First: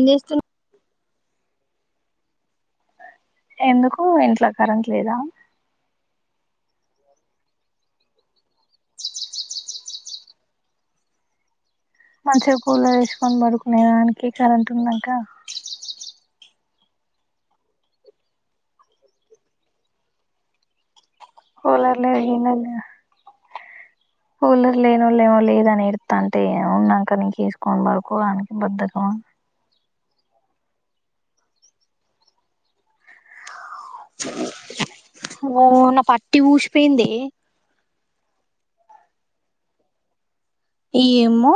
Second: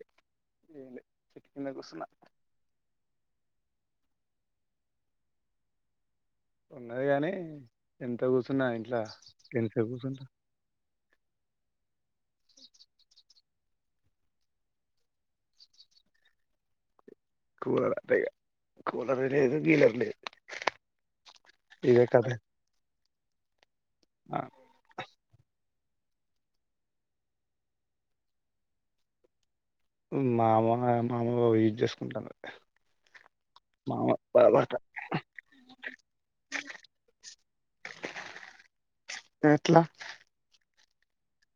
Is అయితే ఇ ఈడే కుసన్నా ఎందుకు ఇంట్లో కరెంట్ లేదా ఉన్నది కాగాని ఎంత కూర్చున్నా ఇంట్లో ఎంతంత కూర్చుంటా మంచిగా కూలర్ వేసుకొని పడుకునే దానికి కరెంట్ ఉన్నాక కూలర్ అంట కూలరు లే లేదు కీలర్ లే లేదు కోల ఇదే లే కథ ఏన లే ఫల్ర్లేనో లే లేదానేే కొత్త అంటే ఏ ఉన్నాక ఇంకసుకొని మడుకోవడానికి బధకమా మా అమ మామ బాబు వెయిట్ చేసుకుంటాను మామ బాధపడతా ఓ నా పట్టి ఊసిపోయింది ఎట్లా ఏమో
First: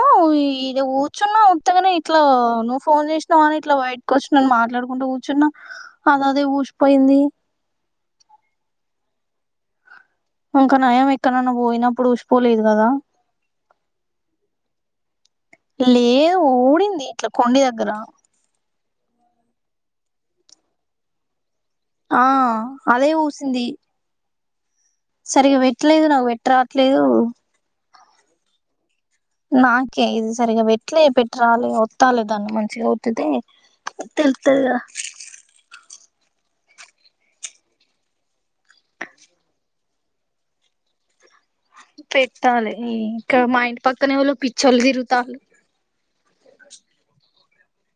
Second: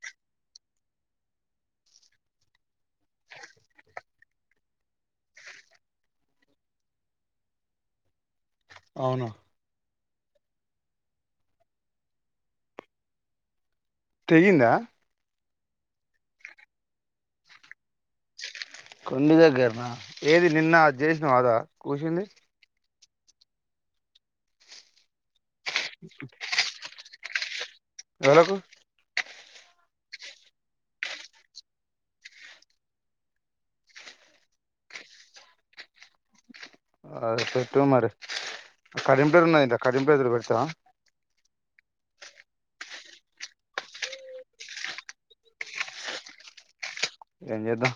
ఇద కూర్చున్నా వంతగానే ఇట్లా నువ్వు ఫోన్ చేసినా అని ఇట్లా బయటకు వచ్చన్నాని మాట్లాడుకుంటూ కూర్చున్నా అద అదే ఊసిపోయింది అవును ఇంకా నయం ఎక్కడన్న పోయినప్పుడు ఊసిపోలేదు కదా తెగిందా లేదు ఊడింది ఇట్లా కొడి దగ్గర కుండ ద గర్నా ఏది నిన్న జ్యసిన అదా కూసింది ఆ అదే ఊసింది సరిగ్గా పెట్టలేదు నాకు పెట్ రాట్లేదు ఎకు నాకే ఇది సరిగా పెట్లే పెట్టరాలి వత్తాలి దాన్ని మంచిగా ఒత్తితే తెలుతుందిగా అ చట్ మరి కరీంటరున్నా కడింపు ఎదురు పెతా పెట్టాలి ఇంకా మా ఇంటి పక్కనే వాళ్ళు పిచ్చలు తిరుగుతారు ఎంజేద్దా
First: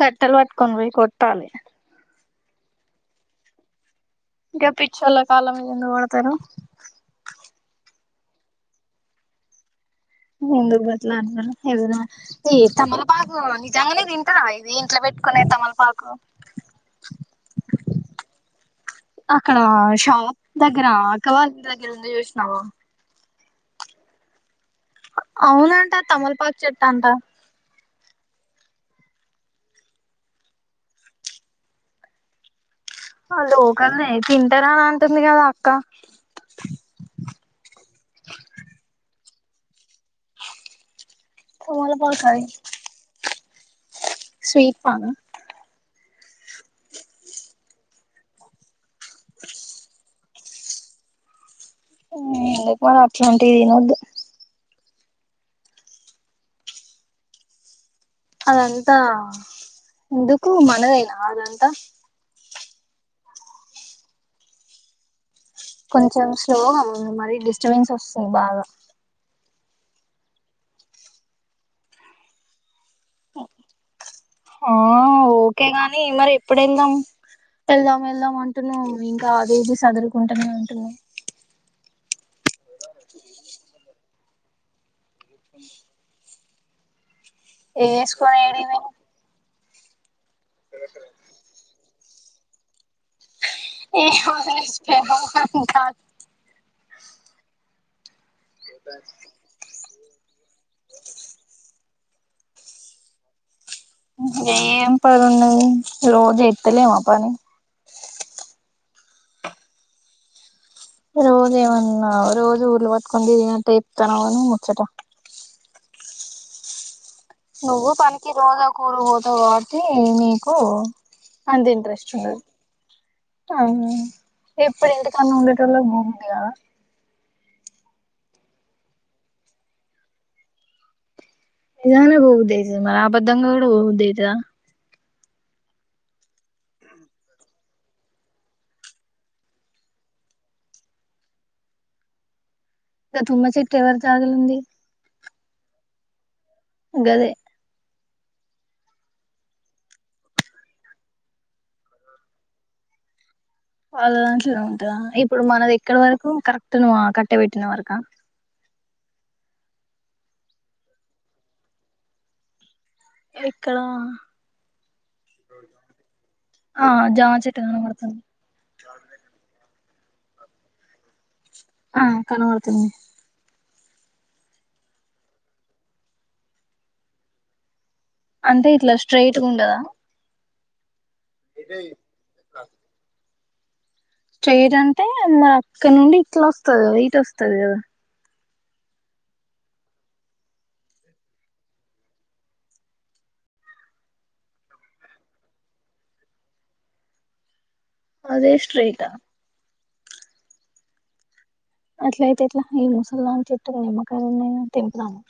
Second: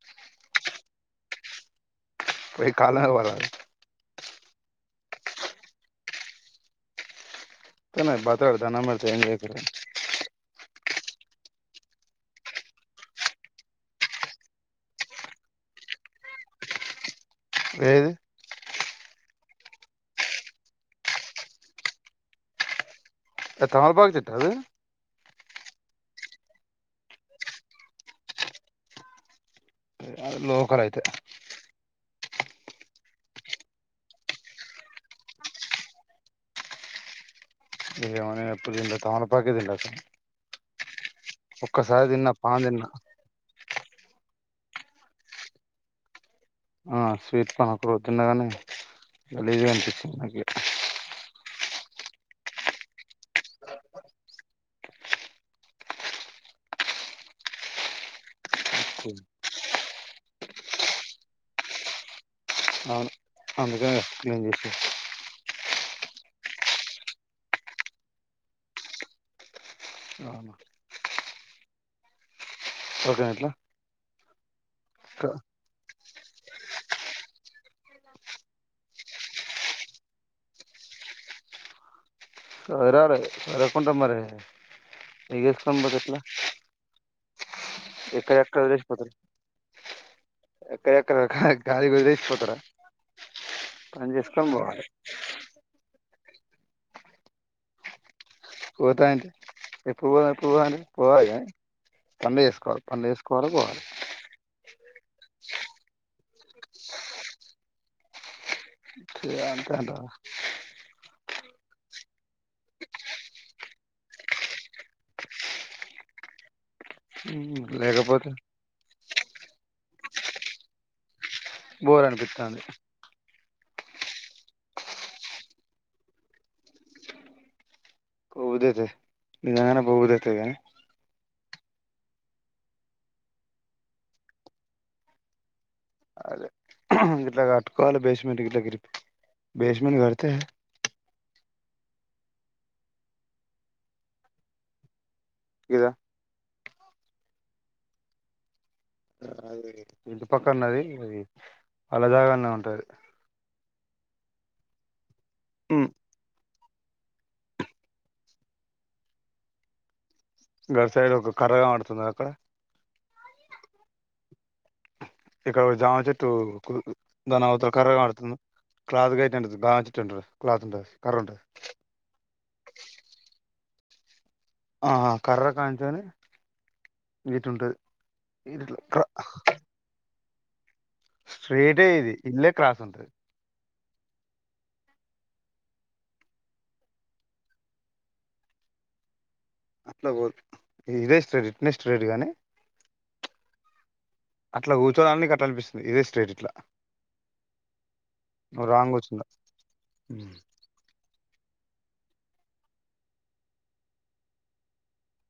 కట్టల్ వట్కనీ కొతాలి పోయి కాలవాల గ పిచోళ్లు కాల మీద ఎందుకు వడుతారు తనే బత దండం పెడుతే ముందుకు బట్ల అంట ఎదనా ఈ తమలపాకు నిజంగానే తింటారా ఇది ఇంట్లో వెట్టుకునే తమలపాకు ఏది అక్కడ షాప్ దగ్గర అక్క వాళ్ల ఇంటి దగ్గర ఉంది చూసినావా త తమలపాకు చెట్టా అది అవునంట తమలపాకు చెట్ అంట అ లోకల్ అయితే ఆ లోకల్నే తింటారా అని అంటుంది గదా అక్క ఇగ ఏమో నేనెప్పుడూ తినలే తమలపాకే తినలే అసలు ఒక్కసారి తమలపాకు దిన్నా అది పాన్ దిన్నా స్వీట్ పాన్ నా ఆ స్వీట్ పాన్ ఒకరోజు తిన్న గానీ గలీజ్ గా అనిపించింది నాకి ఉ ఎందుకు మరి అట్లాంటివి తినొద్దు అదంతా ఎందుకు మనదైనా అదంతా అవును అందుకే గదా ఏం చేసు కొంచెం స్లోగా ఉన్ మరి డిస్టబెన్స్ వస్తుంది బాగా అవును ఓకే నా ఇట్లా ఆ ఓకే గన్ నీ మరి ఎప్పుడు వెళ్దాం వెళ్దాం వెళ్దాం అంటున్నావు ఇంకా అది ఇది సదురుకుంటానే ఉంటున్నావు సర రే సదురుకుంటా మరి ఇగ ఏసుకొని బోతే ఎట్లా ఏసుకో ఎక్కడెక్కడ ఏడికి వేయినా వదిలేసిపోతారు ఎక్కడెక్కడ కా గాలి కుదిరింది పోతార ఏహ ఏస్ ఏహ హ ఉన్ కాన్ పోత ఆంటీ ఎప్పు వోదాం పోవని పోవాగా పనులే చేసుకోవాలి పనులు చేసుకోవాలి పోవాలి ఏం పనున్నది రోజు చేస్తలేమా పని ఇగ అంతే అంటావా రోజు ఏవన్నా రోజు ఊర్లు వట్టుకొని తిరిగి నట్టే చెప్పుతానావు నువ్ ముచ్చట నువ్వు పన్కి లేకపోతే పొంగ ఒక ఊరు పోతావ్ కావచ్ టి నీకు అంత బోర్ ఇంట్రెస్ట్ ఉండదు అనిపిత్తాంది ఉమ్ ఎప్పుడు ఇంటికాడ్నే ఉండేటోళ్ళకి పోబుద్ధి కాదా పోవుదైతై నిజంగానే పోవుదేతాది కానే నిజంగనే పోబుద్ధి అయితది మరి ఆబద్ధంగా కూడా పోబుద్ధి అయితదా అదే ఇట్లా అట్కోవాలి బేస్మెట్ గిట్ల గిరి బేస్మెట్ కడితే గ తుమ్మ చెట్టు ఎవరి జాగాలో ఉంది ఇద గదే అది ఇంటి పక్క ఉన్నది అది ఆళ్ల జాగానే ఉంటుది వాళ్ల దాంట్లోనే ఉంటదా ఇప్ ఇప్పుడు మనది ఎక్కడ వరకు కరక్ తును ఆకట్టే వెట్టిన వరక గ సైడ్ ఒక కర్ర గన్పాడ్తుంద అక్కడ ఎక్కడా ఇక్కడ ఒక జామ చెట్ టూ ఆ జామ దాన్ చెట్టు అవతల కర్ర కనబడుతుంది గాన్పడ్తుంద క్లాతు గట్నట్ టున్టది క్లాత్ ఉంటది కర్ర ఉంటది ఆ కనవడ్తుంది ఆ కర్ర కంచని వీట్ ఉంటది అంటే ఇట్లా స్ట్రైట్ గా ఉండదా స్ట్రేటే ఇది ఇల్లే క్రాస్ ఉంటది చేయడంటే న అక్నుండి ఇట్లా వస్తుంది కదా ఇటు వస్తది కదా అట్లా వొదు ఇదే స్ట్రైట్ ఇట్నే స్ట్రేట్ గానీ అట్లా కూర్చోడానికి అట్లా అనిపిస్తుంది ఇదే స్ట్రైట్ ఇట్లా అదే స్ట్రైట్ ఆ ఉమ్ అట్ల అయితే ఏట్లా ఈ ముసల్ దాన్ని చెట్టుకు నిమ్మకాయలు ఉన్నాయి తెంపుదామా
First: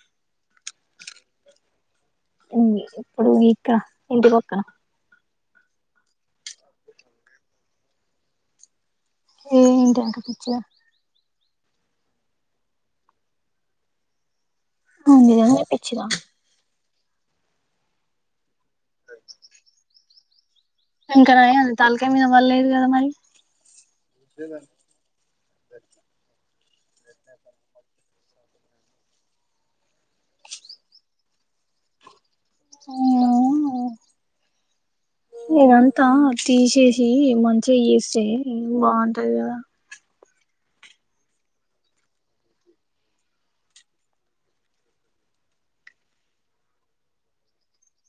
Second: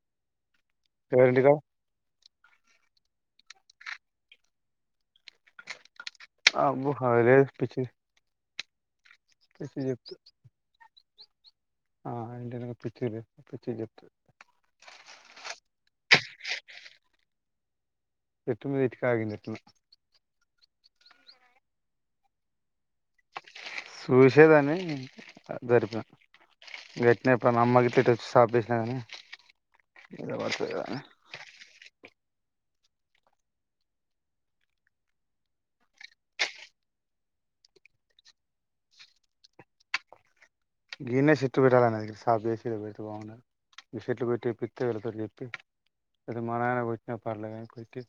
ఎవర్ఇంటిగ ఇమ్మి ఇప్పుడు మీకా ఇంటి పక్కన ఆ అబ్బు హారెర్ పిచ్చి ఏ పిచ్చి చెప్తు ఇంటెంకక్ ఒచ్చిన ఆ అంటేనే అమక్ పిచ్చిది పిచ్చి చెప్పుత అంది గది పిచ్చి దా ఎట్టు మీద్ ఇటుక ఆగింది ఎట్లానో ఇంకా నాయ్యం తలకాయ మీద వడలేదు కదా మరి సుశే దాన్ని జరిపిన వెట్నప్ ప మా అమ్మ గిట్లే ఎట సాప్ చేసిన గాని మీద పడుతది గదా ఆ హ ఇదంతా తీసేసి మంచిగా చేస్తే బాగుంటది కదా గీన్నే చెట్టు పెట్టాలి అనేది సావ్ చేసి ఇడ వెడితే బాగుఉంటది. ఈ చెట్లు పెట్టి పిత్త వెళ్ళతో చెప్పి అతే వాన గాన కొట్నాప్డల్ల కొట్టి.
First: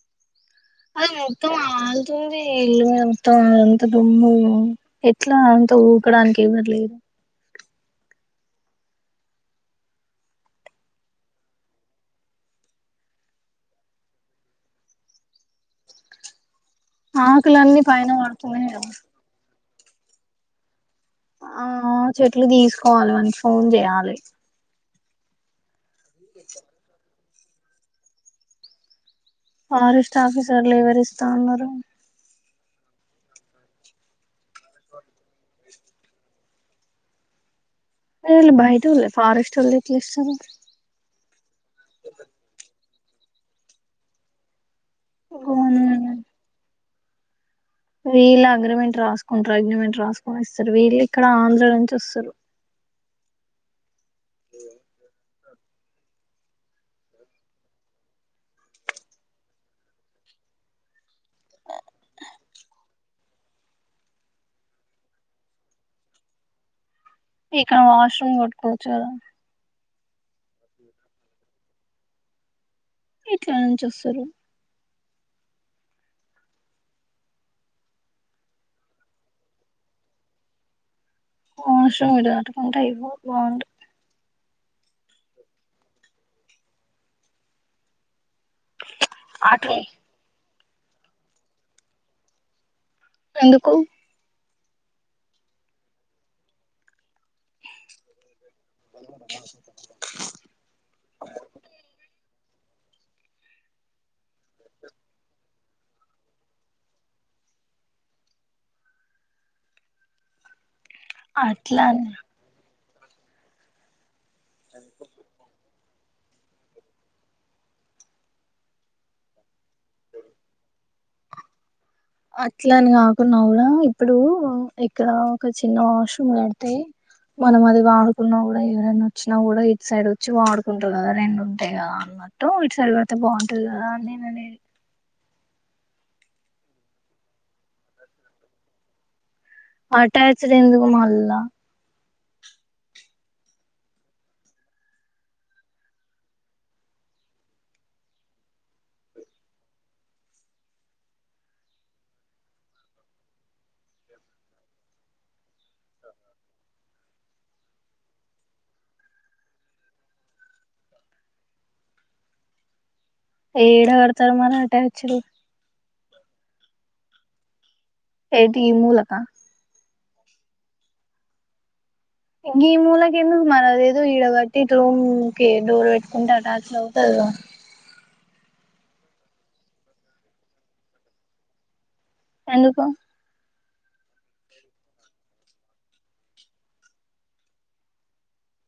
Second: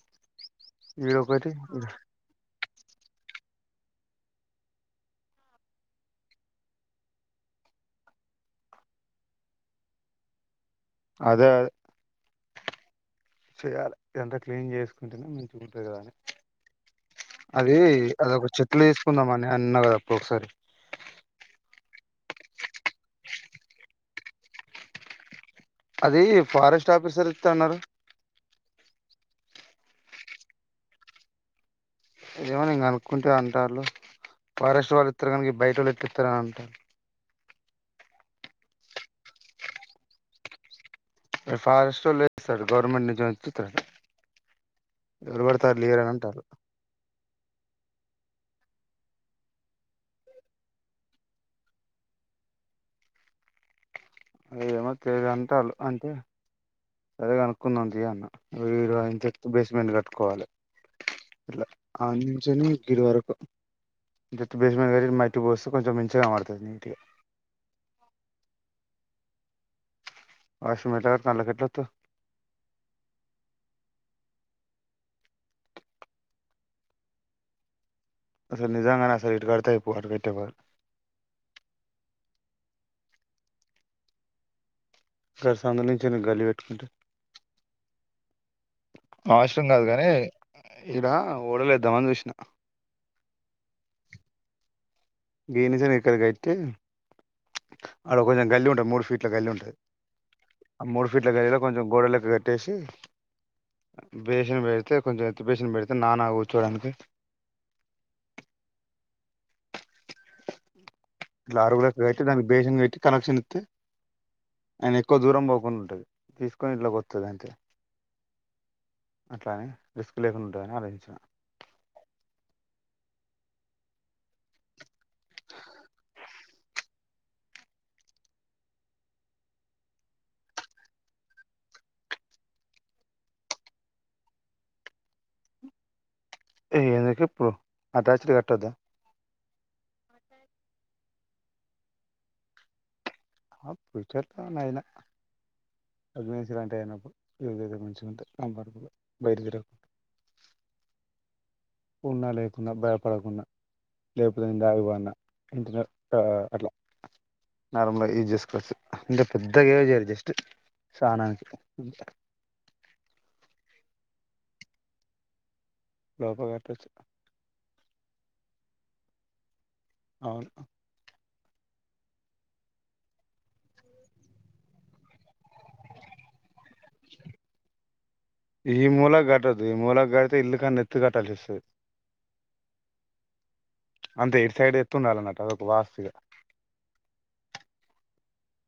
అది ఈడొకటి మొత్తం అలుతుంది ఇల్లు అంత అంతదుమ్ము ఎట్లా అంత ఊకడానికి ఎవ్వరులేరు అదేఅదే చేయాలి ఎంత క్లీన్ చేసుకుంటేనే మంచిగా ఉంటంది కదా ఆకులన్నీ పైన వడుతున్నాయిగా అన్నావు గదా అప్పుడు ఒకసారి ఆ చెట్లు తీసుకోవాలి వానికి ఫోన్ చేయాలి. అది ఫారెస్ట్ ఆఫీసర్ ఇత్త అన్నారు ఫారెస్ట్ ఆఫీసర్లు ఎవరు ఇస్తా అన్నారు ఏమో నేను కనుక్కుంటే అంటాలు ఫారెస్ట్ వాళ్ళు ఇత్తరుగాని గి బయట వోల్లు ఏట్లా ఇత్తరు అని అంటారు ఏ బయట వల్లే ఫారెస్ట్ వోల్లు ఎట్లా చేస్తారు. ఫారెస్ట్ లోళ్ళు లేస్తారు గవర్నమెంట్ నిం [unintelligible] ఎవరు వడతారు అట్లా ఇయ్యారు అంటారు వీళ్ళు అగ్రిమెంట్ రాసుకుంటారు అగ్రిమెంట్ రాసుకున ఇస్తారు వీళ్ళు ఇక్కడ ఆంధ్ర నుంచి వస్తారు. అయ్యమో [unintelligible] [unintelligible] అంటే సరే కనుక్కుందంది అన్నంత బేస్మెంట్ కట్టుకోవాలి ఇట్లా అంచ గడి వరకు ఇ చె బేస్మెంట్ కట్టి మట్టికి పోస్తే కొంచెం మంచిగా పడుతుంది నీట్గా ఇక్కడ వాష్రూమ్ కొట్టుకోవచ్చు కదా ఫాస్టుగా ఎట్ల కడుతున్నారు కట్టొద్దు ఇట్లా నుంచి వస్తారు అసలు నిజంగానే అసలు ఇటు కడతాయి పో అటుకట్టే బదులు ఆష్ర విద అటుకుంటే అయిపో బాగుంట గారి సంద నుంచిను గల్లి పెట్టుకుంటే అవసరం అటు కాదు కానీ ఇడా ఓడలేద్దామని చూసిన ఎందుకు గే నిజం ఎక్కడి గట్టతే అ ఒక జాం గల్లి ఉంటుంది మూడు ఫీట్ల గల్లి ఉుది ఆ మూడు ఫీట్ల గల్లో కొంచె గోడ ట్టేసి బేసిన పెడితే కొంచెం ఎత్ బేసిన పెడితే నానా కూర్చోడానికి. అట్లానా బేషన్ వెట్టి కలెక్షక్షన్ ఇత్తెయి ఆయన ఎక్కువ దూరం పోకుండా ఉంటడు తీసుకొని ఇంట్లోకి వస్తుంది అంటే అట్లాని రిస్క్ లేకుంండుందని ఆలోచిస్తున్న అట్ల అని కాకున్నా కూడా ఇప్పుడు ఇక్కడ ఒక చిన్న వాష్రూమ్ కడితే మనం అది వాడుకున్నా కూడా ఎవరైనా వచ్చినా కూడా ఇటు సైడ్ వచ్చి వాడుకుంటు కదా రెండు ఉంటాయి కదా అన్నట్టు ఇటు సైడ్ పడితే బాగుంటది కదా నేను అనేది ఎందుక ఇప్పుడు అటాచడ్ కట్టద్దా అటాచ్డ్ ఎందుకు మళ్ళా ఫ్యూచర్తో అయినా అగ్నేంచి లాంటి అయినప్పుడు్గర మంచిుకుంటే పరకు బయలుదేరగకు ఉన్నా లేకుడా భయపడకుండా లేకపోతే ఇ దాగివాన ఇంటనే అట్లా నార్మల్గా యూజ్ చేసుకోవచ్చు అంటే పెద్దగా చేయరు జస్ట్ స్నానానికి ఏడా కడతారు మరి అటచ్చలు లోప కట్టొచ్చు ఏంటి ఈ మూలక అవును ఇ ఈ మూలకి ఎందుకు మన ఏదో ఈడ కట్టి ఇ రూమ్ కి డోర్ పెట్టుకుంటే అటాచ్లు అవుతుంది ఈ మూలా కట్టదు ఈ మూలాకి గడితే ఇల్లు కానీ నెత్తు కట్టాల్సిస్తుంది ఎందుకు అంతే ఇటు సైడ్ ఎత్తుండాల నాకు అదొక వాస్తు ఇగ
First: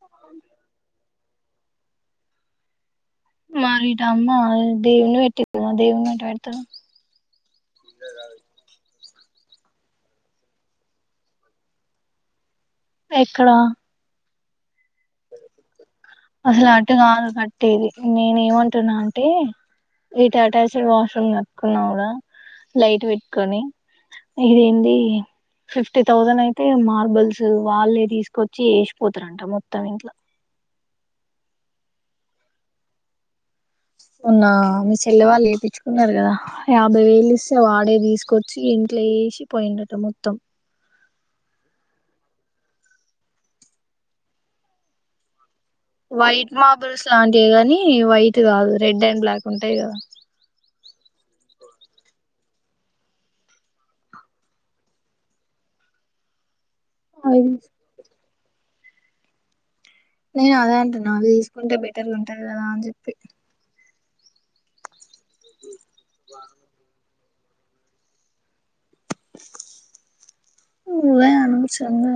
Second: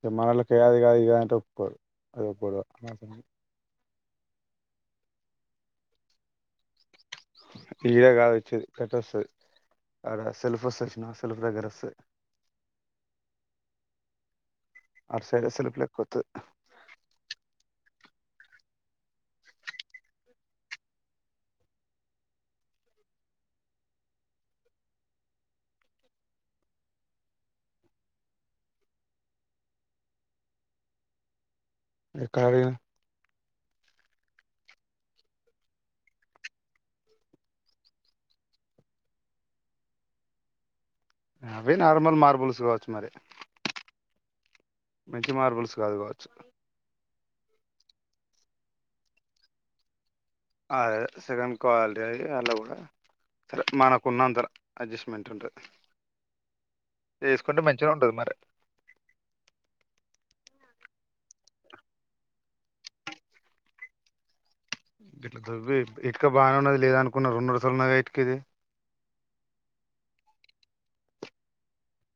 ఇగ మనోళ్లకి అది కాద్ ఇది కాద్ తప్పదు అదే కదా మారిటా అమ్మా దేవుదేవున్ని పెట్టిర్రు కదా దేవున్ని ఎట్ట పెడతారు ఈదే కాదు వచ్చేది క కస్తాది అక్కడ సల్ఫ [unintelligible] సెల్ఫ్ దగర వస్తాయి ఎక్కడ అటుసైడ్ సెల్ఫ్లే కొత్తది అసలు అటు కాదు కట్టేది నేను ఏమంటున్నా అంటే ఇటు అటాచ్డ్ వాష్రూమ్ కట్టుకున్నావ్ కుడా లైట్ పెట్టుకొని ఇదిేంటి ఫిఫ్టీ థౌజండ్ అయితే మార్బల్స్ వాళ్ళే తీసుకొచ్చి వేసిపోతారంట మొత్తం ఇంట్లో ఎక్కడ అడిగావ్ మోన్నా మీ చెల్లె వాళ్ళు ఎపిచ్చుకున్నారు కదా యాభై వేలు ఇస్తే వాడే తీసుకొచ్చి ఇంట్లో వేసి పోయిండట మొత్తం అవే నార్మల్ మార్బుల్స్ కావచ్చు మరి మంచి మార్బుల్స్ కాదు కావచ్చు వైట్ మార్బుల్స్ లాంటివి కానీ [unintelligible] వైట్ కాదు రెడ్ అండ్ బ్లాక్ ఉంటాయి కదా అదే సెకండ్ క్వాలిటీ అవి అలా కూడా సరే మనకు ఉన్నంత అడ్జస్ట్మెంట్ ఉంటుంది అవి చేసుకుంటే మంచిగా ఉంటది మరి నేను అదే అంటున్న అవి తీసుకుంటే బెటర్గా ఉంటది కదా అని చెప్పి ఇట్లా దువ్వి ఇట్ బాగాన్నది లేదానుకో న్న రెండు రసలునగా ఇటుకేది దే అనుించంగా